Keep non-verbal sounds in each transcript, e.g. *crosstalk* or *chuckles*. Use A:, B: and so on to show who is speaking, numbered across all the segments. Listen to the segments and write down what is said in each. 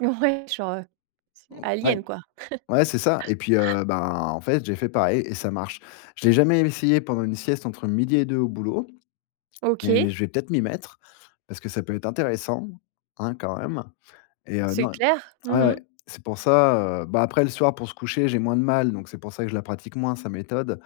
A: Ouais, genre, c
B: Mmh, ouais.
A: Alien quoi?
B: Ouais, c'est ça et puis,
A: *laughs*
B: heu, bah en fait, j'ai fait pareil et ça marche. Je l'ai jamais essayé pendant une sieste entre 12:00 et 2 au boulot, mais
A: OK.
B: je vais peut-être m'y mettre, parce que ça peut être intéressant, hein, quand même et heu,
A: C'est
B: non
A: clair.
B: ouais,
A: Mmh
B: ouais.
A: mh.
B: C'est pour ça, heu bah, après le soir pour se coucher, j'ai moins de mal, donc, c'est pour ça que je la pratique moins sa méthode,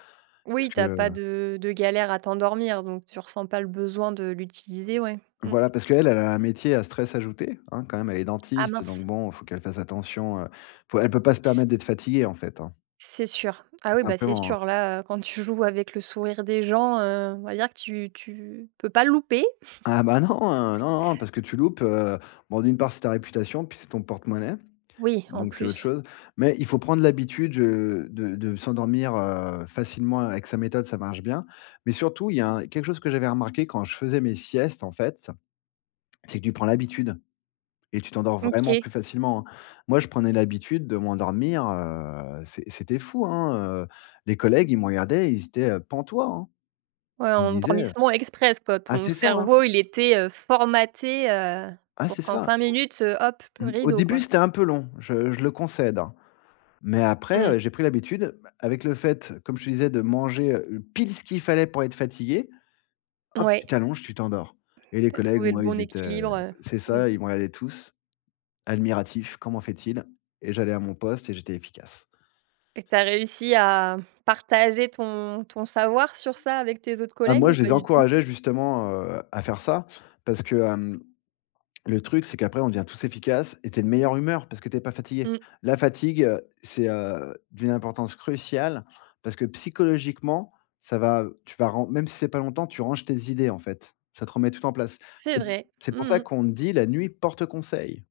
B: parce
A: Oui, tu
B: que
A: as pas de de galère à t'endormir, donc tu ressens pas le besoin de l'utiliser, ouais? Mmh.
B: Voilà, parce qu'elle elle a un métier à stress ajouté, hein, quand même, elle est
A: Ah
B: dentiste,
A: mince.
B: donc bon, il faut qu'elle fasse attention. Faut elle peut pas se permettre d'être fatiguée en fait, hein
A: C'est sûr. Ah oui,
B: tout
A: bah, c'est
B: simplement, hein.
A: sûr. Là, heu, quand tu joues avec le sourire des gens, heu, on va dire que tu tu peux pas le louper. *chuckles*
B: Ah, bah, non. Non, non, parce que tu loupes, heu bon d'une part c'est ta réputation, puis c'est ton porte-monnaie,
A: Oui, en
B: donc c'est autre
A: plus.
B: chose, mais il faut prendre l'habitude, heu, de de s'endormir, heu, facilement avec sa méthode, ça marche bien. Mais surtout, il y a un quelque chose que j'avais remarqué quand je faisais mes siestes, en fait. C'est que tu prends l'habitude et tu t'endors vraiment
A: OK.
B: plus facilement, hein. Moi, je prenais l'habitude de m'endormir, heu, c'est c'était fou, hein, heu les collègues, ils me regardaient, ils étaient pantois, hein.
A: Ouais,
B: Ils me disaient, heu
A: endormissement express quoi.
B: ah
A: Ton
B: c'est ça, hein!
A: cerveau, il était formaté, heu,
B: Ah
A: pour
B: c'est
A: qu'en
B: ça.
A: 5 minutes, hop p
B: Mmh. Au
A: rideau
B: début,
A: quoi.
B: c'était un peu long, je je le concède, hein. Mais
A: Mmh.
B: après, j'ai pris l'habitude, bah, avec le fait, comme je te disais, de manger pile, ce qu'il fallait pour être fatigué. Hop, tu
A: Oui.
B: t'allonges, tu t'endors et les
A: Tu as
B: collègues,
A: trouvé le
B: moi,
A: bon
B: ils étaient
A: équilibre.
B: c'est
A: Mmh.
B: ça, ils me regardaient tous, admiratifs «Comment fait-il?» Et j'allais à mon poste et j'étais efficace.
A: Et que tu as réussi à, partager ton ton savoir sur ça avec tes autres
B: Ah,
A: collègues
B: moi,
A: ou
B: je
A: pas
B: les
A: du tout?
B: encourageais justement, heu, à faire ça, parce que, hem, le truc, c'est qu'après, on devient tous efficaces et tu es de meilleure humeur, parce que tu es pas fatigué.
A: Mmh.
B: La fatigue, c'est, heu, d'une importance cruciale, parce que psychologiquement, ça va tu vas, ren même si c'est pas longtemps, tu ranges tes idées en fait, ça te remet tout en place.
A: C'est vrai.
B: C'est
A: Mmh
B: pour ça
A: mh.
B: qu'on te dit: «La nuit porte conseil».